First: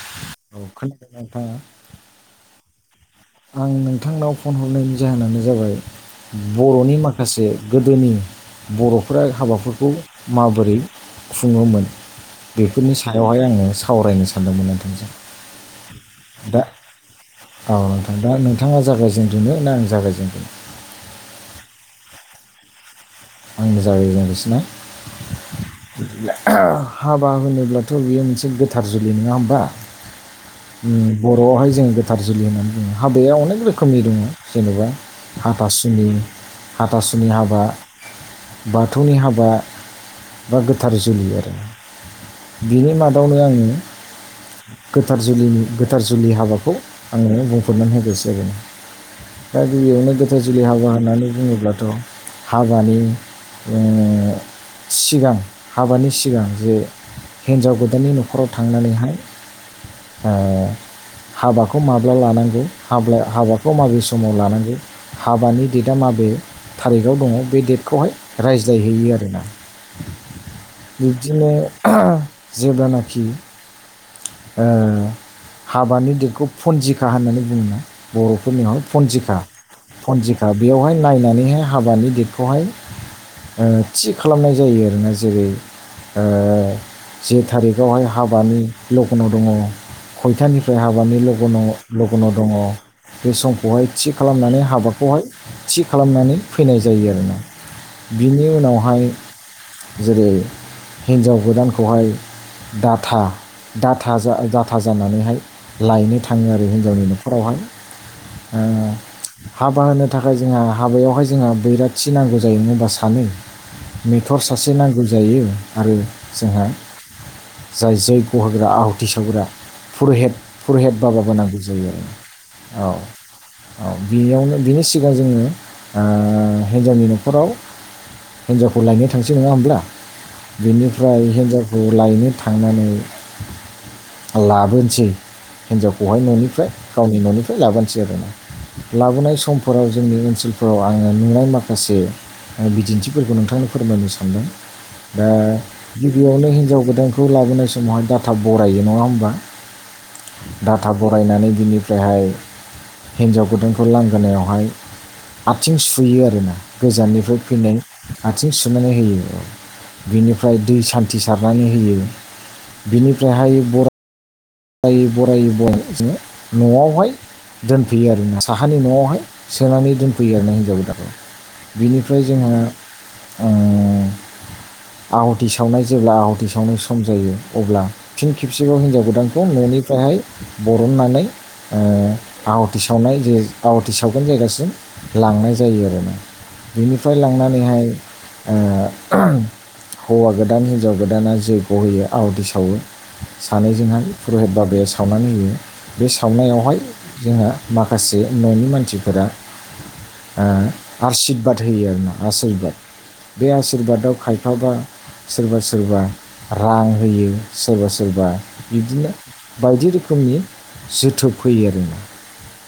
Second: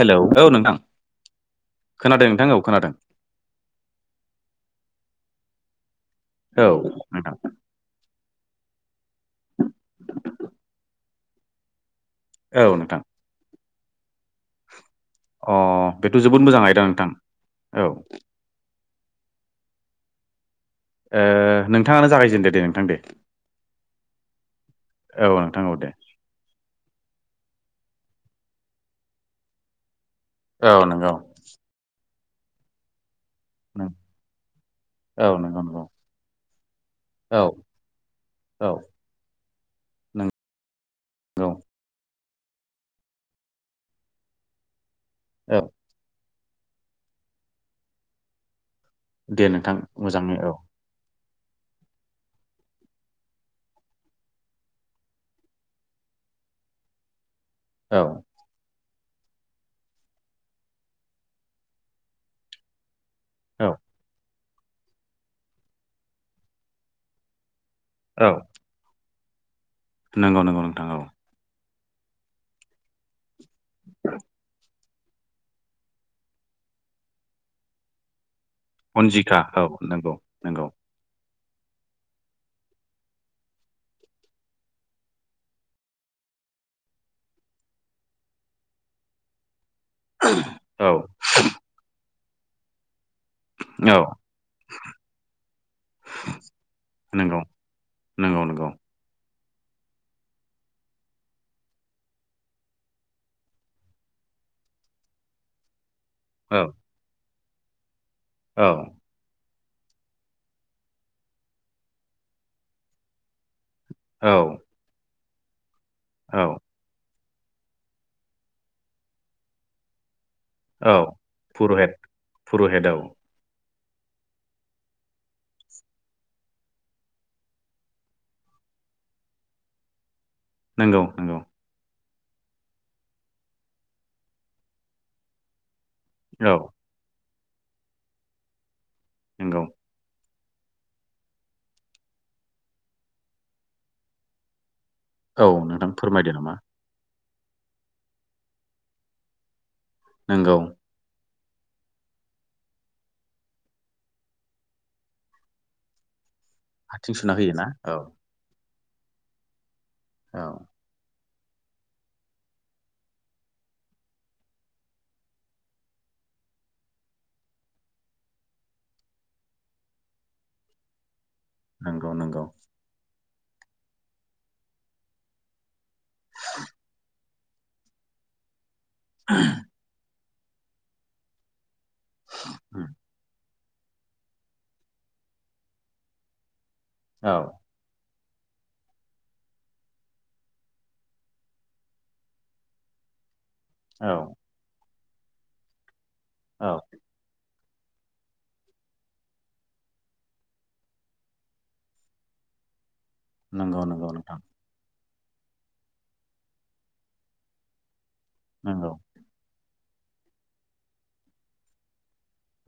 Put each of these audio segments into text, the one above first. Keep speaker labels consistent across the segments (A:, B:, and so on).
A: Hello औ नोंथां
B: खोनादों नोंथाङा
A: खोनादों नोंथां औ खोनादों
B: आं नोंथांनाव फन हरनायनि जाहोनानो जाबाय
A: औ
B: बर'नि
A: नोंथां
B: माखासे गोदोनि बर'फोरा हाबाफोरखौ माबोरै खुङोमोन
A: औ
B: बेफोरनि
A: नोंथां
B: सायावहाय आङो सावरायनो सानदोंमोन नोंथांजों
A: अ बेथ' जोबोद मोजां
B: दा
A: आयदा नोंथां औ
B: नोंथां दा नोंथाङा जागायजेनग्रोनो ना आं जागायजेनग्रोनो
A: ओ नोंथाङानो जागायजेनदो दे नोंथां दे
B: आंनो जागायजेननोसैना
A: औ नोंथां औ दे
B: बिदिब्ला हाबा होनोब्लाथ' बियो मोनसे गोथार जुलि नङा होमबा
A: औ
B: उम
A: नंगौ
B: बर'आवहाय जोङो गोथार जुलि होननानै बुङो हाबाया अनेक रोखोमनि दङ जेन'बा
A: औ नंगौ नंगौ
B: हाथासुनि हाथासुनि
A: औ
B: हाबा
A: औ
B: बाथौनि हाबा बा गोथार जुलि
A: नंगौ
B: आरो बिनि मादावनो आङो गोथार
A: औ
B: जुलिनि गोथार जुलि हाबाखौ आङो बुंफोरनानै होग्रोनोसै आरोना
A: दे
B: दा
A: नोंथां
B: गिबियावनो
A: मोजाङै
B: गोथार
A: औ
B: जोलुलि हाबा होननानै बुङोब्लाथ' हाबानि ओ सिगां हाबानि सिगां जे हिन्जाव
A: औ
B: गोदाननि न'खराव थांनानैहाय ओ हाबाखौ माब्ला लानांगौ हाब्ला
A: औ
B: हाबाखौ माबे समाव लानांगौ हाबानि डेटआ माबे थारिखाव दङ बे डेट बेखौहाय रायज्लायहैयो आरोना
A: नोंगौ नोंगौ नोंथां औ
B: बिब्दिनो जेब्लानाखि ओ हाबानि दिगखौ फन्जिखा होननानै बुङो ना बर' फोरनियावाय पन्जिखा
A: अन्जिखा औ नंगौ
B: पनजिखा
A: नंगौ
B: बेयावहाय नायनानैहाय हाबानि देदखौहाय ओ थि खालामनाय जायो आरोना जेरै ओ जि थारिखआवहाय हाबानि लगन'आव दङ खयथानिफ्राय
A: औ
B: हाबानि लगनाव लगन' दङ बे समखौहाय
A: औ
B: थि खालामनानै हाबाखौहाय थि खालामनानै फैनाय जायो आरोना
A: नंगौ नंगौ
B: बिनि
A: नंगौ
B: उनावहाय जेरै हिन्जाव गोदानखौहाय डाथा डाटा जा डाटा जानानैहाय लायनो थाङो
A: औ
B: आरो हिनजावनि न'खरावहाय औ हाबा होनो थाखाय जोंहा हाबायावहाय जोंहा बैराथि नांगौ जायो होनबा सानै
A: औ
B: मेटर सासे नांगौ जायो आरो
A: औ
B: जोंहा जाय जै ग होग्रा आहुथि सावग्रा पुर'हित फुरहित
A: औ
B: बाबाबो नांगौ जायो
A: पुर'हित
B: आरो औ औ बेयावनो बिनि सिगां जोङो ओ हिन्जावनि न'खराव हिनजावखौ लायनो थांसै नङा होमब्ला?
A: नंगौ
B: बेनिफ्राय
A: नंगौ
B: हिन्जावखौ लायनो थांनानै लाबोनोसै हिनजावखौहाय
A: औ
B: न'निफ्राय गावनि न'निफ्राय बेयो लाबानोसै लाबोनाय
A: नंगौ
B: समफोराव जोंनि ओनसोल फोराव आङो नुनाय माखासे बिदिन्थिफोरखौ नोंथांनो फोरमायनो सानदों। आ दा
A: औ नोंथां फोरमायदो
B: गिबियावनो
A: नामा
B: हिनजाव गोदान खौ लाबोनाय समावहाय डाटा बरायो नङा होमबा
A: नोंगौ
B: डाटा बरायनानै बिनिफ्रायहाय हिन्जाव गोदानखौ लांगोनायावहाय आथिं सुयो आरोना।
A: आथिं सुना
B: गोजाननिफ्राय
A: होयोना
B: फैनाय
A: औ
B: आथिं सुनानै होयो
A: औ
B: बेनिफ्राय दै सान थि सारनानै होयो बिनिफ्रायहाय बरा बरायै बरायै बरायै जोङो न'आवहाय दोनफैयो आरोना साहानि न'आवहाय सोनानै दोनफैयो आरो ना हिनजाव गोदानखौ
A: नंगौ
B: बिनिफ्राय
A: नंगौ
B: जोंहा आ आवाथि सावनाय जेब्ला आहाथि सावनो सम जायो अब्ला फिन खेबसेबाव हिन्जाव गोदानखौ न'निफ्रायहाय बरननानै आ आहाथि
A: उम
B: सावनाय जे आवाहाथि सावगोन जायगासिम लांनाय जायो आरो ना बेनिफ्राय
A: औ
B: लांनानैहाय आ हौवा गोदान हिन्जाव गोदाना जैग्य होयो आवदै सावो। सानैजोंहाय
A: औ
B: पुरहित बाबाया सावनानै होयो बे सावनायावहाय
A: औ
B: जोंहा माखासे न'नि मानसिफोरा आ आसिरबाद होयो आरो ना आसिरबाद बे
A: नंगौ नंगौ
B: आसिरबादाव
A: नोंथां
B: खायफाबा सोरबा सोरबा रां होयो सोरबा सोरबा
A: नंगौ
B: बिदिनो बायदि रोखोमनि जोथोब फैयो आरो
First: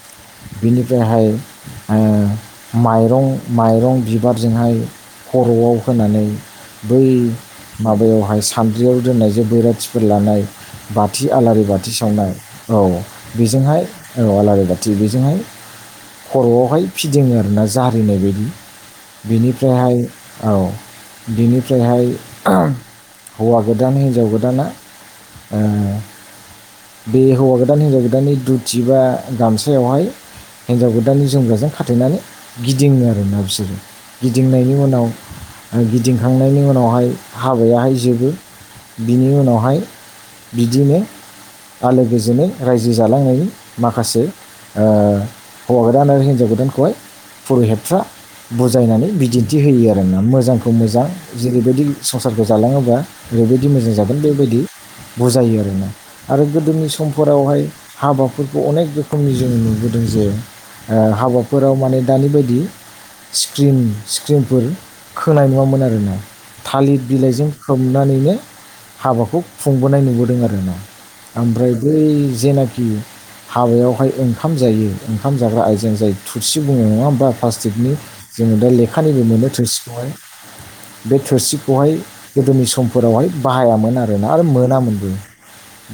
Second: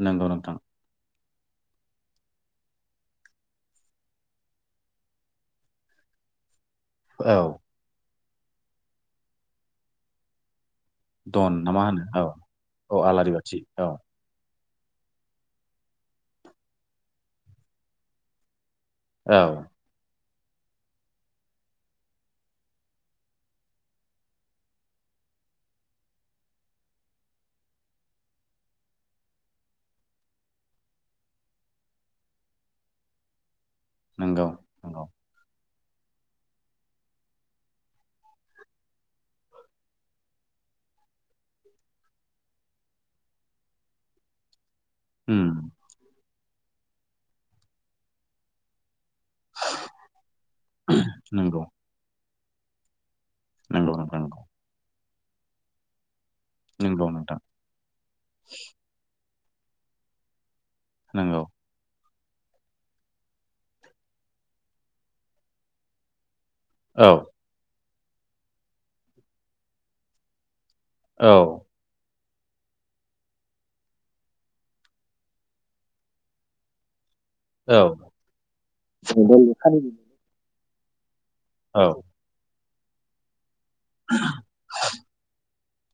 A: नंगौ नोंथां
B: बिनिफ्रायहाय ओ माइरं माइरं बिबारजोंहाय खर'आव होनानै बै
A: औ
B: माबायावहाय सान्द्रियाव दोननाय जे बैराथिफोर लानाय बा थि
A: दन
B: आलारि
A: ना मा
B: बाथि
A: होनो औ
B: सावनाय औ बेजोंहाय औ आलारि बा थि बेजोंहाय खर'आवहाय फिदिङो आरो ना जारिनाय बायदि
A: औ
B: बेनिफ्रायहाय औ बिनिफ्रायहाय हौवा गोदान हिनजाव गोदाना ए बे हौवा गोदान हिनजाव गोदाननि दुथि बा गामसायावहाय हिन्जाव गोदानानि जोमग्राजों खाथेनानै गिदिङो आरो ना बिसोरो
A: नंगौ
B: गिदिंनायनि
A: नंगौ
B: उनाव गिदिंखांनायनि उनावहाय हाबायाहाय जोबो बिनि उनावहाय बिदिनो आलो गोजोनै रायजो जालांनायनि माखासे ओ
A: उम
B: हौवा गोदान आरो हिनजाव गोदानखौहाय पुरुहेतफ्रा बुजायनानै बिदिन्थि होयो आरो ना मोजांखौ मोजां
A: नंगौ
B: जेरैबायदि संसारखौ जालाङोब्ला ओरैबायदि मोजां
A: नंगौ
B: जागोन
A: नोंथां नंगौ
B: बेबायदि बुजायो आरोना। आरो गोदोनि
A: नंगौ नोंथां
B: समफोरावहाय हाबाफोरखौ अनेक रोखोमनि जों नुबोदों जे ओ
A: नंगौ
B: हाबाफोराव माने दानि बायदि स्क्रिन स्क्रिनफोर खोनाय नङामोन आरो ना। थालिर
A: औ
B: बिलाइजों फोमनानैनो हाबाखौ खुंबोनाय नुबोदों आरो ना।
A: औ
B: ओमफ्राय बै जेनाखि हाबायावहाय ओंखाम जायो ओंखाम जाग्रा आयजें जाय थुरसि बुङो नङा होमबा?
A: औ
B: प्लाासटिकनि जोङो दा लेखानिबो मोनो थोरसिखौहाय बे
A: औ
B: थोरसिखौहाय गोदोनि समफोरावहाय बाहायामोन आरोना आरो मोनामोनबो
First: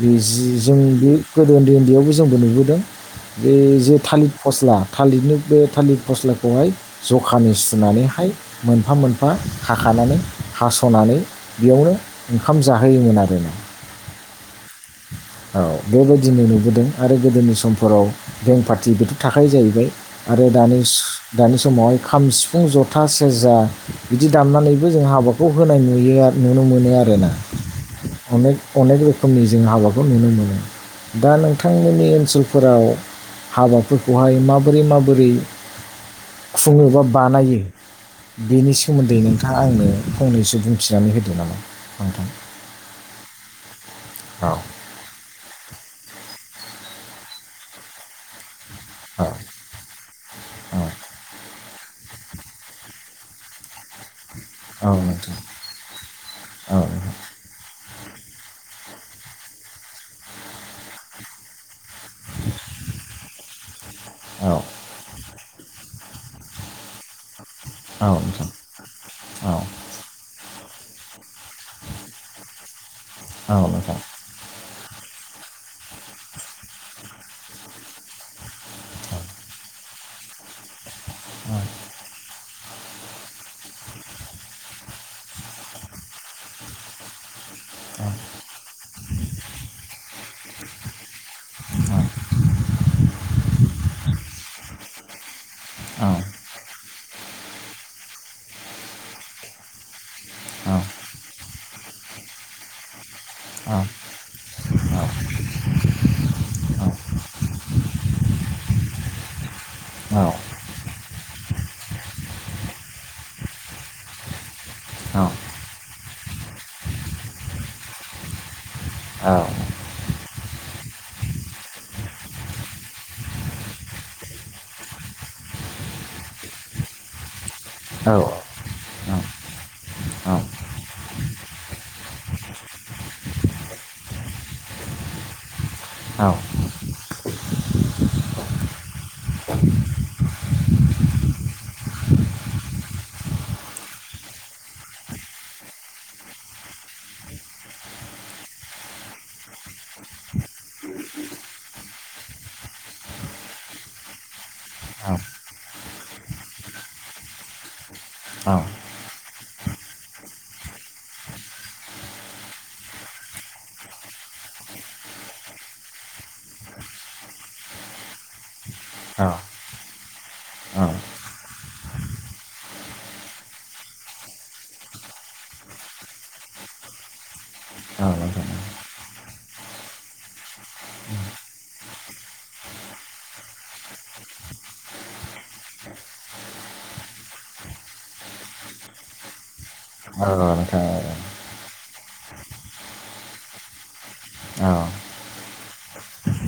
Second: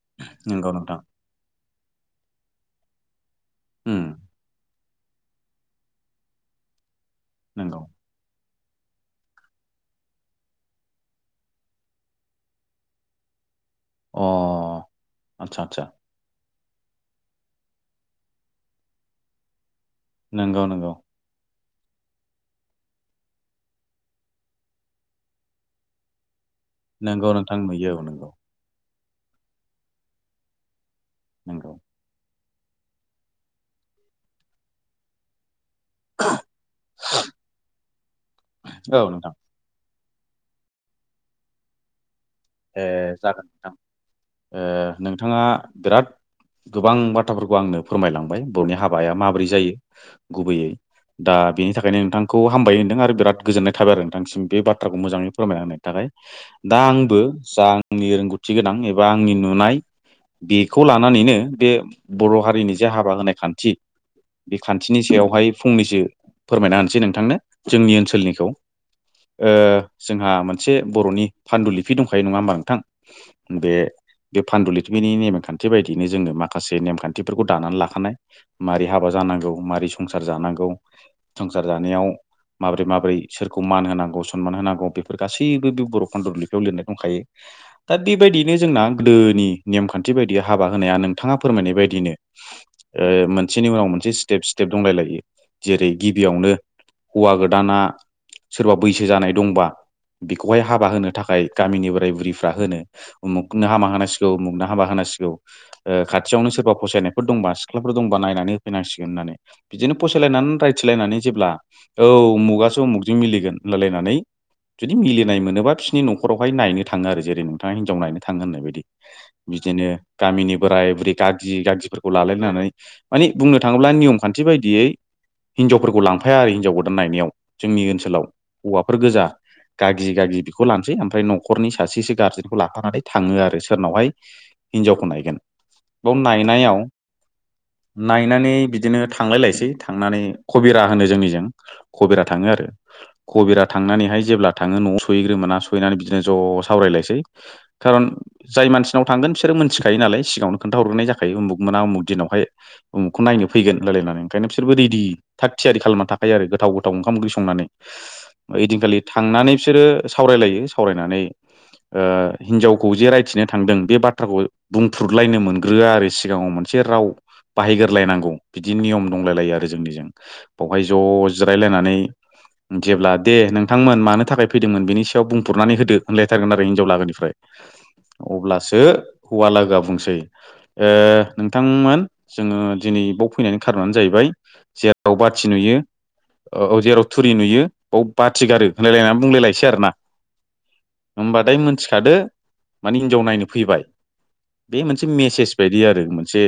B: बे
A: नंगौ
B: जों
A: नोंथां
B: बे गोदो उन्दै उन्दैयावबो जोंबो नुबोदों बे जे
A: उम
B: थालिर फस्ला थालिरनो बे थालिर फस्लाखौहाय जखानि
A: नंगौ
B: सुनानैहाय मोनफा मोनफा खानानै हास'नानै बेयावनो ओंखाम जाहोयोमोन आरोना
A: अ
B: औ
A: आदसा आदसा
B: बेबायदिनो नों गोदों आरो गोदोनि समफोराव बेन्ण पार्टि बेथ थाखायायो जाहैबाय आरो
A: नंगौ
B: दानिस
A: नंगौ
B: दानिस समावहाय खाम सिफुं जथा सेरजा बिदि दामनानैबो जों हाबाखौ होनाय नुयो आरो नुनो मोनो आरोना
A: नंगौ नोंथां नुयो औ नंगौ
B: अनेक अनेक बे खोमनि जों हाबाखौ नुनो मोनो दा
A: नंगौ
B: नोंथांमोननि ओनसोल फोराव हाबाफोरखौहाय माबोरै माबोरै खुङो बा बानायो बेनि
A: औ
B: सोमोन्दै
A: नोंथां
B: नोंथाङा आंनो फंनैसो बुंथिनानै होदो नामा नोंथां
A: ए जागोन
B: औ
A: नोंथां नोंथाङा बिराद गोबां बाथ्राफोरखौ आंनो फोरमायलांबाय बर'नि हाबाया माब्रै जायो गुबैयै
B: औ
A: दा बेनि थाखायनो नोंथांखौ हामबाय होन्दों आरो बिराद गोजोननाय थाबाय आरो नोंथांसिम बे बाथ्राखौ
B: औ
A: मोजाङै
B: नोंथां
A: फोरमायना होननि थाखाय दा
B: औ
A: आंबो
B: नोंथां
A: जा आंनि रोंगौथि गोनां एबा आंनि नुनाय बेखौ लानानैनो बे बर' हारिनि जे हाबा होनाय खान्थि बे
B: औ
A: खान्थिनि सायावहाय फंनैसो फोरमायना होनसै नोंथांनो जोंनि
B: औ
A: ओनसोलनिखौ
B: नोंथां औ
A: जोंहा मोनसे बर'नि फान्दु ललिफि दंखायो नङा होमबा नोंथां
B: औ
A: बे
B: नोंथां औ नोंथां
A: फान्दलिपिनि नेमखान्थि बायदियनो जोङो माखासे नेमखान्थिफोरखौ दानानै लाखानाय मारै हाबा जानांगौ मारै संसार जानांगौ संसार जानायाव माबोरै माबोरै सोरखौ मान होनांगौ सनमान होनांगौ बेफोर गासैबो बे बर' फन्दुलिपियाव लिरनाय दंखायो दा बेबायदियैनो जोंना गोदोनि नेमखान्थि बायदि हाबा होनाया नों बिथाङा फोरमायनाय बायदिनो मोनसेनि उनाव मोनसे स्टेप स्टेप दंलाय लायो जेरै गिबियावनो हौवा गोदाना सोरबा बैसो जानाय दंबा बेखौहाय हाबा होनो थाखाय गामिनि बोराय बुरिफ्रा होनो उमुगनो हाबा होनांसिगौ उमुगनो हाबा होनांसिगौ खाथियावनो सोरबा फसायनायफोर दंबा सिख्लाफोर दंबा नायनानै फनांसिगोन होननानै बिदिनो फसायलायनानै रायथिलायनानै जेब्ला औ अमुगासो उमुखजों मिगोननानै जुदि मिनाय मोनोबा बिसोरनि न'खर खखरावहाय नायनो थाङो आरो जेरै नोंथाङा हिनजाव नायनो थाङो होननाय बायदि बिदिनो गामिनि बोराय बुरै गागि गागिफोरखौ लालायायनानै माने बुंनो थाङोब्ला नियम खान्थि बायदियै हिन्जावफोरखौ लांफाया आरो हिन्जाव गोदान नायनायाव जोंनि ओनसोलाव हौवाफोर गोजा गागि गागि बेखौ लानोसै ह न'खरनि सासेसो गारजेनखौ लाफानानै थाङो आरो सोरनावहाय हिनजावखौ नायगोन बेयाव नायनायाव नायनानै बिदिनो थांलायलायसै थांनानै कबिरा होनो जोंनिजों कबिरा थाङो आरो कबिरा थांनानैहाय जेब्ला थाङो न'आव सहैग्रोोना सुैनानै बिदिनो ज' सावरायलायनोसै खारन जाय मानसिनाव थांगोन बिसोरो मोनथिखायो नालाय सिगाङावनो खोन्थ हग्रोन जायाखै उमुग मोना उमु दिनावाय उमुगखौ नायनो फैगोनायलायनानै ओंखायनो बिसोरबो रेडि थि खालामना थाखायायो आरो गोथाव गोथाव ओंखाम ओंख्रि संनानै ओदिनखालि थांनानै बिसोरो सावरायलायो सावरायनानै हिनजावखौ जे रायथिनो थांदों बे बाथ्राखौ बुंफ्रलायनो मोनग्रोआ आरो सिगाङाव मोनसे मोनसे राव बाहायग्रलायनांगौ बिदि नियम दंलायलायो आरो जोंनिजों बावहाय ज' जिरायलायनानै जेब्ला दे नोंथांमोन मानो थाखाय फैदोंमोन बेनि सायाव बुं बुरनानै होदो होनलायथारगोन आरो हिनजाव लागोनिफ्राय अब्लासो हौवा लोगोआ बुंसै नोंथांमोन जोङो दिनै बेयाव फैनानै खारनानो जाहैबाय जेराव बाथि नुयो औ जेराव थुरि नुयो बयाव बाथि गारो होनलायलायनानै बुंलायलायसै आरो ना
B: ओ ओ
A: खादो माने हिनजाव नायनो फैबाय बे मोनसे मेसेज बायदि आरो मोनसे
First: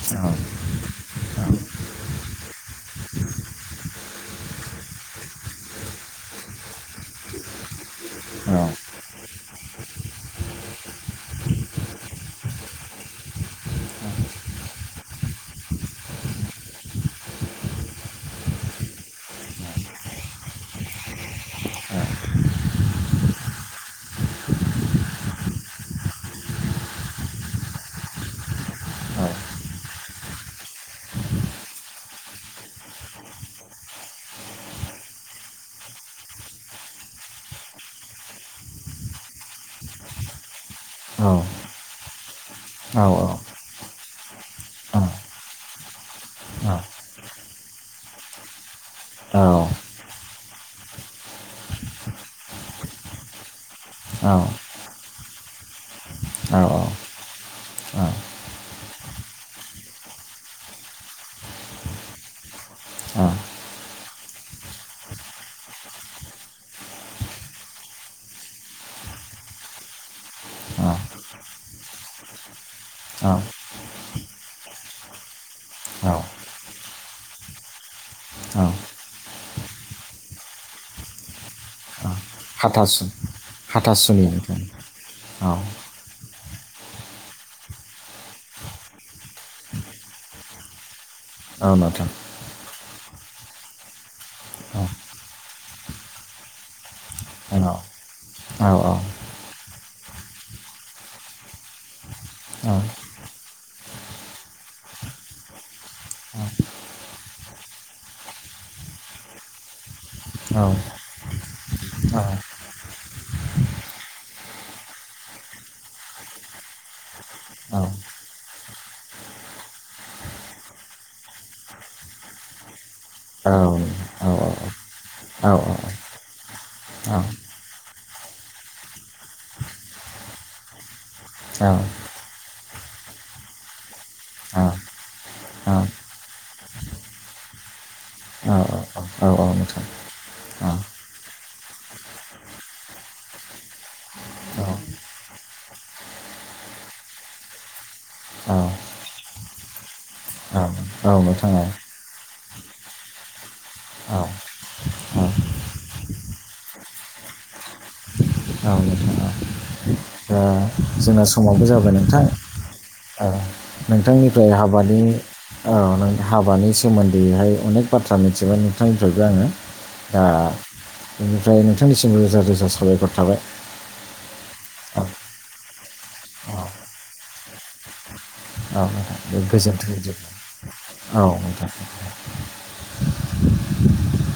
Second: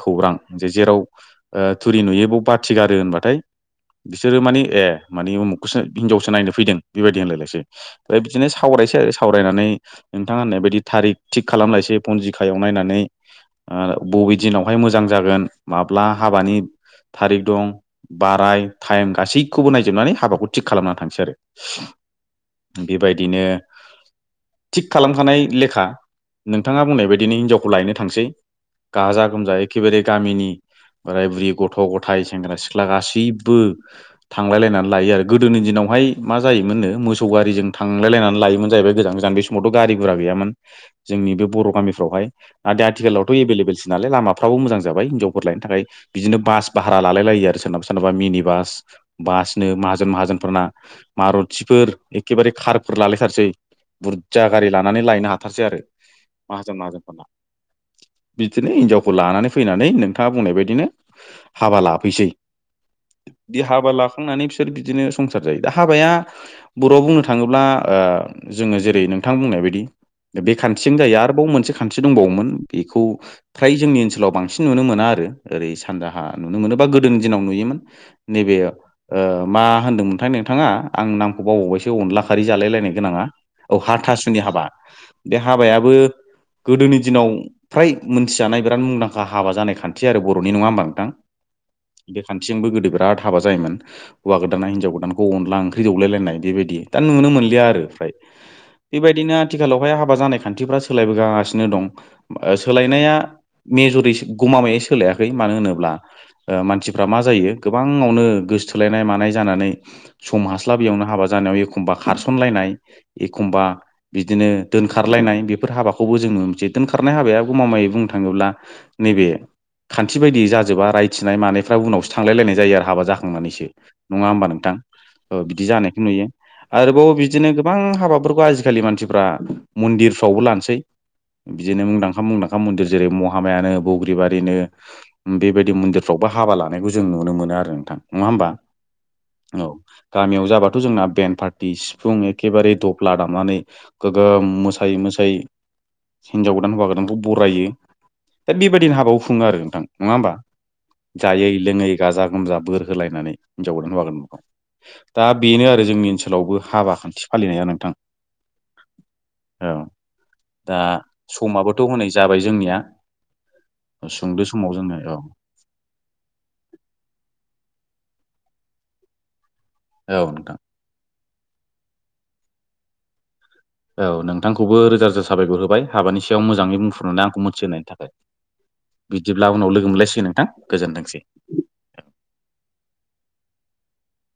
A: खौरां जे जेराव थुरि नुयो बाथि गार होनबाथाय बिसोरो माने ए मानि उमुखखौसो हिनजावसो नायनो फैदों बेबायदि होनलायनायसै ओमफ्राय बिदिनो सावरायसै आरो सावरायनानै नोंथाङा होननाय बायदि थारिख थिग खालामलायसै पनजिखायाव नायनानै बबे दिनावहाय मोजां जागोन माब्ला हाबानि थारिख दं बाराय टाइम गासैखौबो नायजोबनानै हाबाखौ थिग खालामनानै थांसै आरो
B: [inaudible]
A: बेबायदिनो थिग खालामखानाय लेखा नोंथाङा बुंनाय बायदिनो हिनजावखौ लायनो थांसै गाजा गोमजा एखेबारे गामिनि बोराय बुरै गथ' गथाय सेंग्रा सिख्ला गासैबो थांलायलायनानै लायो आरो गोदोनि दिनाव हाय मा जायोमोननो मोसौ गारि गारिजों थांलाय लायनानै लायोमोन जाहैबाय गोजान गोजान बे समावथ' गारि गुरा गैयामोन जोंनि बे बर' गामिफ्रावहाय आ दा आथिखालावथ' एभेलेबेलसै लाय लामाफ्राबो मोजां जाबाय हिनजावफोर लायनो थाखाय बिदिनो बास भारा लालाय लायो आरो सोरनाबा सोरनाबा मिनि बास बासनो माहाजोन माहाजोनफोरना मार'थिफोर एखेबारे खारफोर लालायथारसै बुरजा गारि लानानै लायनो हाथारसै आरो माहाजोन माहाजोनफोरना बिदिनो हिनजावखौ लानानै फैनानै नोंथाङा बुंनाय बायदिनो हाबा लाफैसै
B: [inaudible]
A: बिदि हाबा लाखांनानै बिसोर बिदिनो संसार जायो दा हाबाया बर'आव बुंनो थाङोब्ला जोङो जेरै नोंथां बुंनाय बायदि बे खानथिजों जायो आरोबाव मोनसे खानथि दंबावोमोन बेखौ फ्राय जोंनि ओनसोलाव बांसिन नुनो मोना आरो एरै सानजाहा नुनो मोनोबा गोदोनि दिनाव नुयोमोन नैबे मा होनदों मोनथाय नोंथाङा आं नामखौ बावबावबायसो अनला खारि जालाय लायनाय
B: हाथासु
A: गोनाङा औ हाथासुनि हाबा बे
B: औ
A: हाबायाबो गोदोनि दिनाव फ्राय मोनथिजानाय बिराद मुंदांखा हाबा जानाय खानथि आरो बर'नि नङा होमबा नोंथां
B: औ नोंथां
A: बे खानथिजोंबो गोदोबाय बिराद हाबा जायोमोन हौवा गोदाना हिनजाव गोदानखौ अनला ओंख्रि दौलायलायनाय बेबायदि दा नुनो
B: औ
A: मोनलिया आरो फ्राय
B: औ
A: बेबायदिनो आथिखालावहाय हाबा जानाय खानथिफ्रा सोलायबोगासिनो दं सोलायनाया मेजरि सोलायाखै मानो होनोब्ला मानसिफ्रा मा जायो गोबांयावनो गोसोथोलायनाय माजानाय सम
B: औ
A: हास्लाबैयावनो हाबा जानायाव एखमबा खारसनलायनाय एखमबा बिदिनो दोनखारलायनाय बेफोर हाबाखौबो जोंनो मोनसे दोनखारनाय हाबाया गमामायै बुंनो थाङोब्ला नैबे खान्थि बायदि जाजोबा रायथिनाय मानायफ्रा उनावसो थांलाय लायनाय जायो आरो हाबा जा जाखांनानैसो नङा
B: औ
A: होमबा नोंथां
B: औ औ
A: बिदि जानायखौ नुयो आरोबाव बिदिनो गोबां हाबाफोरखौ आजिखालि मानसिफ्रा मन्दिरफ्रावबो लानोसै बिदिनो मुंदांखा मुंदांखा मन्दिर जेरै महामायानो बग्रिबारिनो बेबायदि
B: औ
A: मन्दिरफ्राव बा हाबा लानायखौ जों नुनो मोनो आरो नोंथां नङा होमबा औ गामियाव जाबाथ' जोंना बेन पार्टि सिफुं एखेबारे दफ्ला दामनानै गोगोम मोसायै मोसायै हिनजाव गोदान हौवा गोदानखौ बरायो दा बेबायदिनो हाबाखौ खुङो आरो नोंथां नङा होमबा जायै लोङै गाजा जा बोर होलायनानै हिनजाव गोदान हौवा गोदानखौ दा बेनो आरो जोंनि ओनसोल ओनसोलावबो हाबा खान्थि फालिनाया नोंथां
B: औ नोंथां औ
A: औ दा
B: जोंना समाबो
A: समाबोथ'
B: जाबाय
A: हनै
B: नोंथां
A: जोंनिया सुंद'
B: नोंथांनिफ्राय
A: समाव जोङो
B: हाबानि
A: औ
B: औ नोंनि हाबानि सोमोनदैहाय अनेक बाथ्रा मिथिबाय नोंथांनिफ्रायबो आङो
A: औ
B: दा
A: नोंथां
B: बेनिफ्राय नोंथांनिसिमबो रोजा रोजा साबायखर थाबाय।
A: औ नोंथांखौबो रोजा रोजा साबायखर होबाय हाबानि सायाव मोजाङै बुंफुनानै आंखौ मोनथिहोनायनि थाखाय।
B: औ नोंथां
A: बिदिब्ला उनाव लोगो
B: गोजोनथों
A: मोनलायसिगोन नोंथां गोजोनथोंसै
B: औ नोंथां। [inaudible]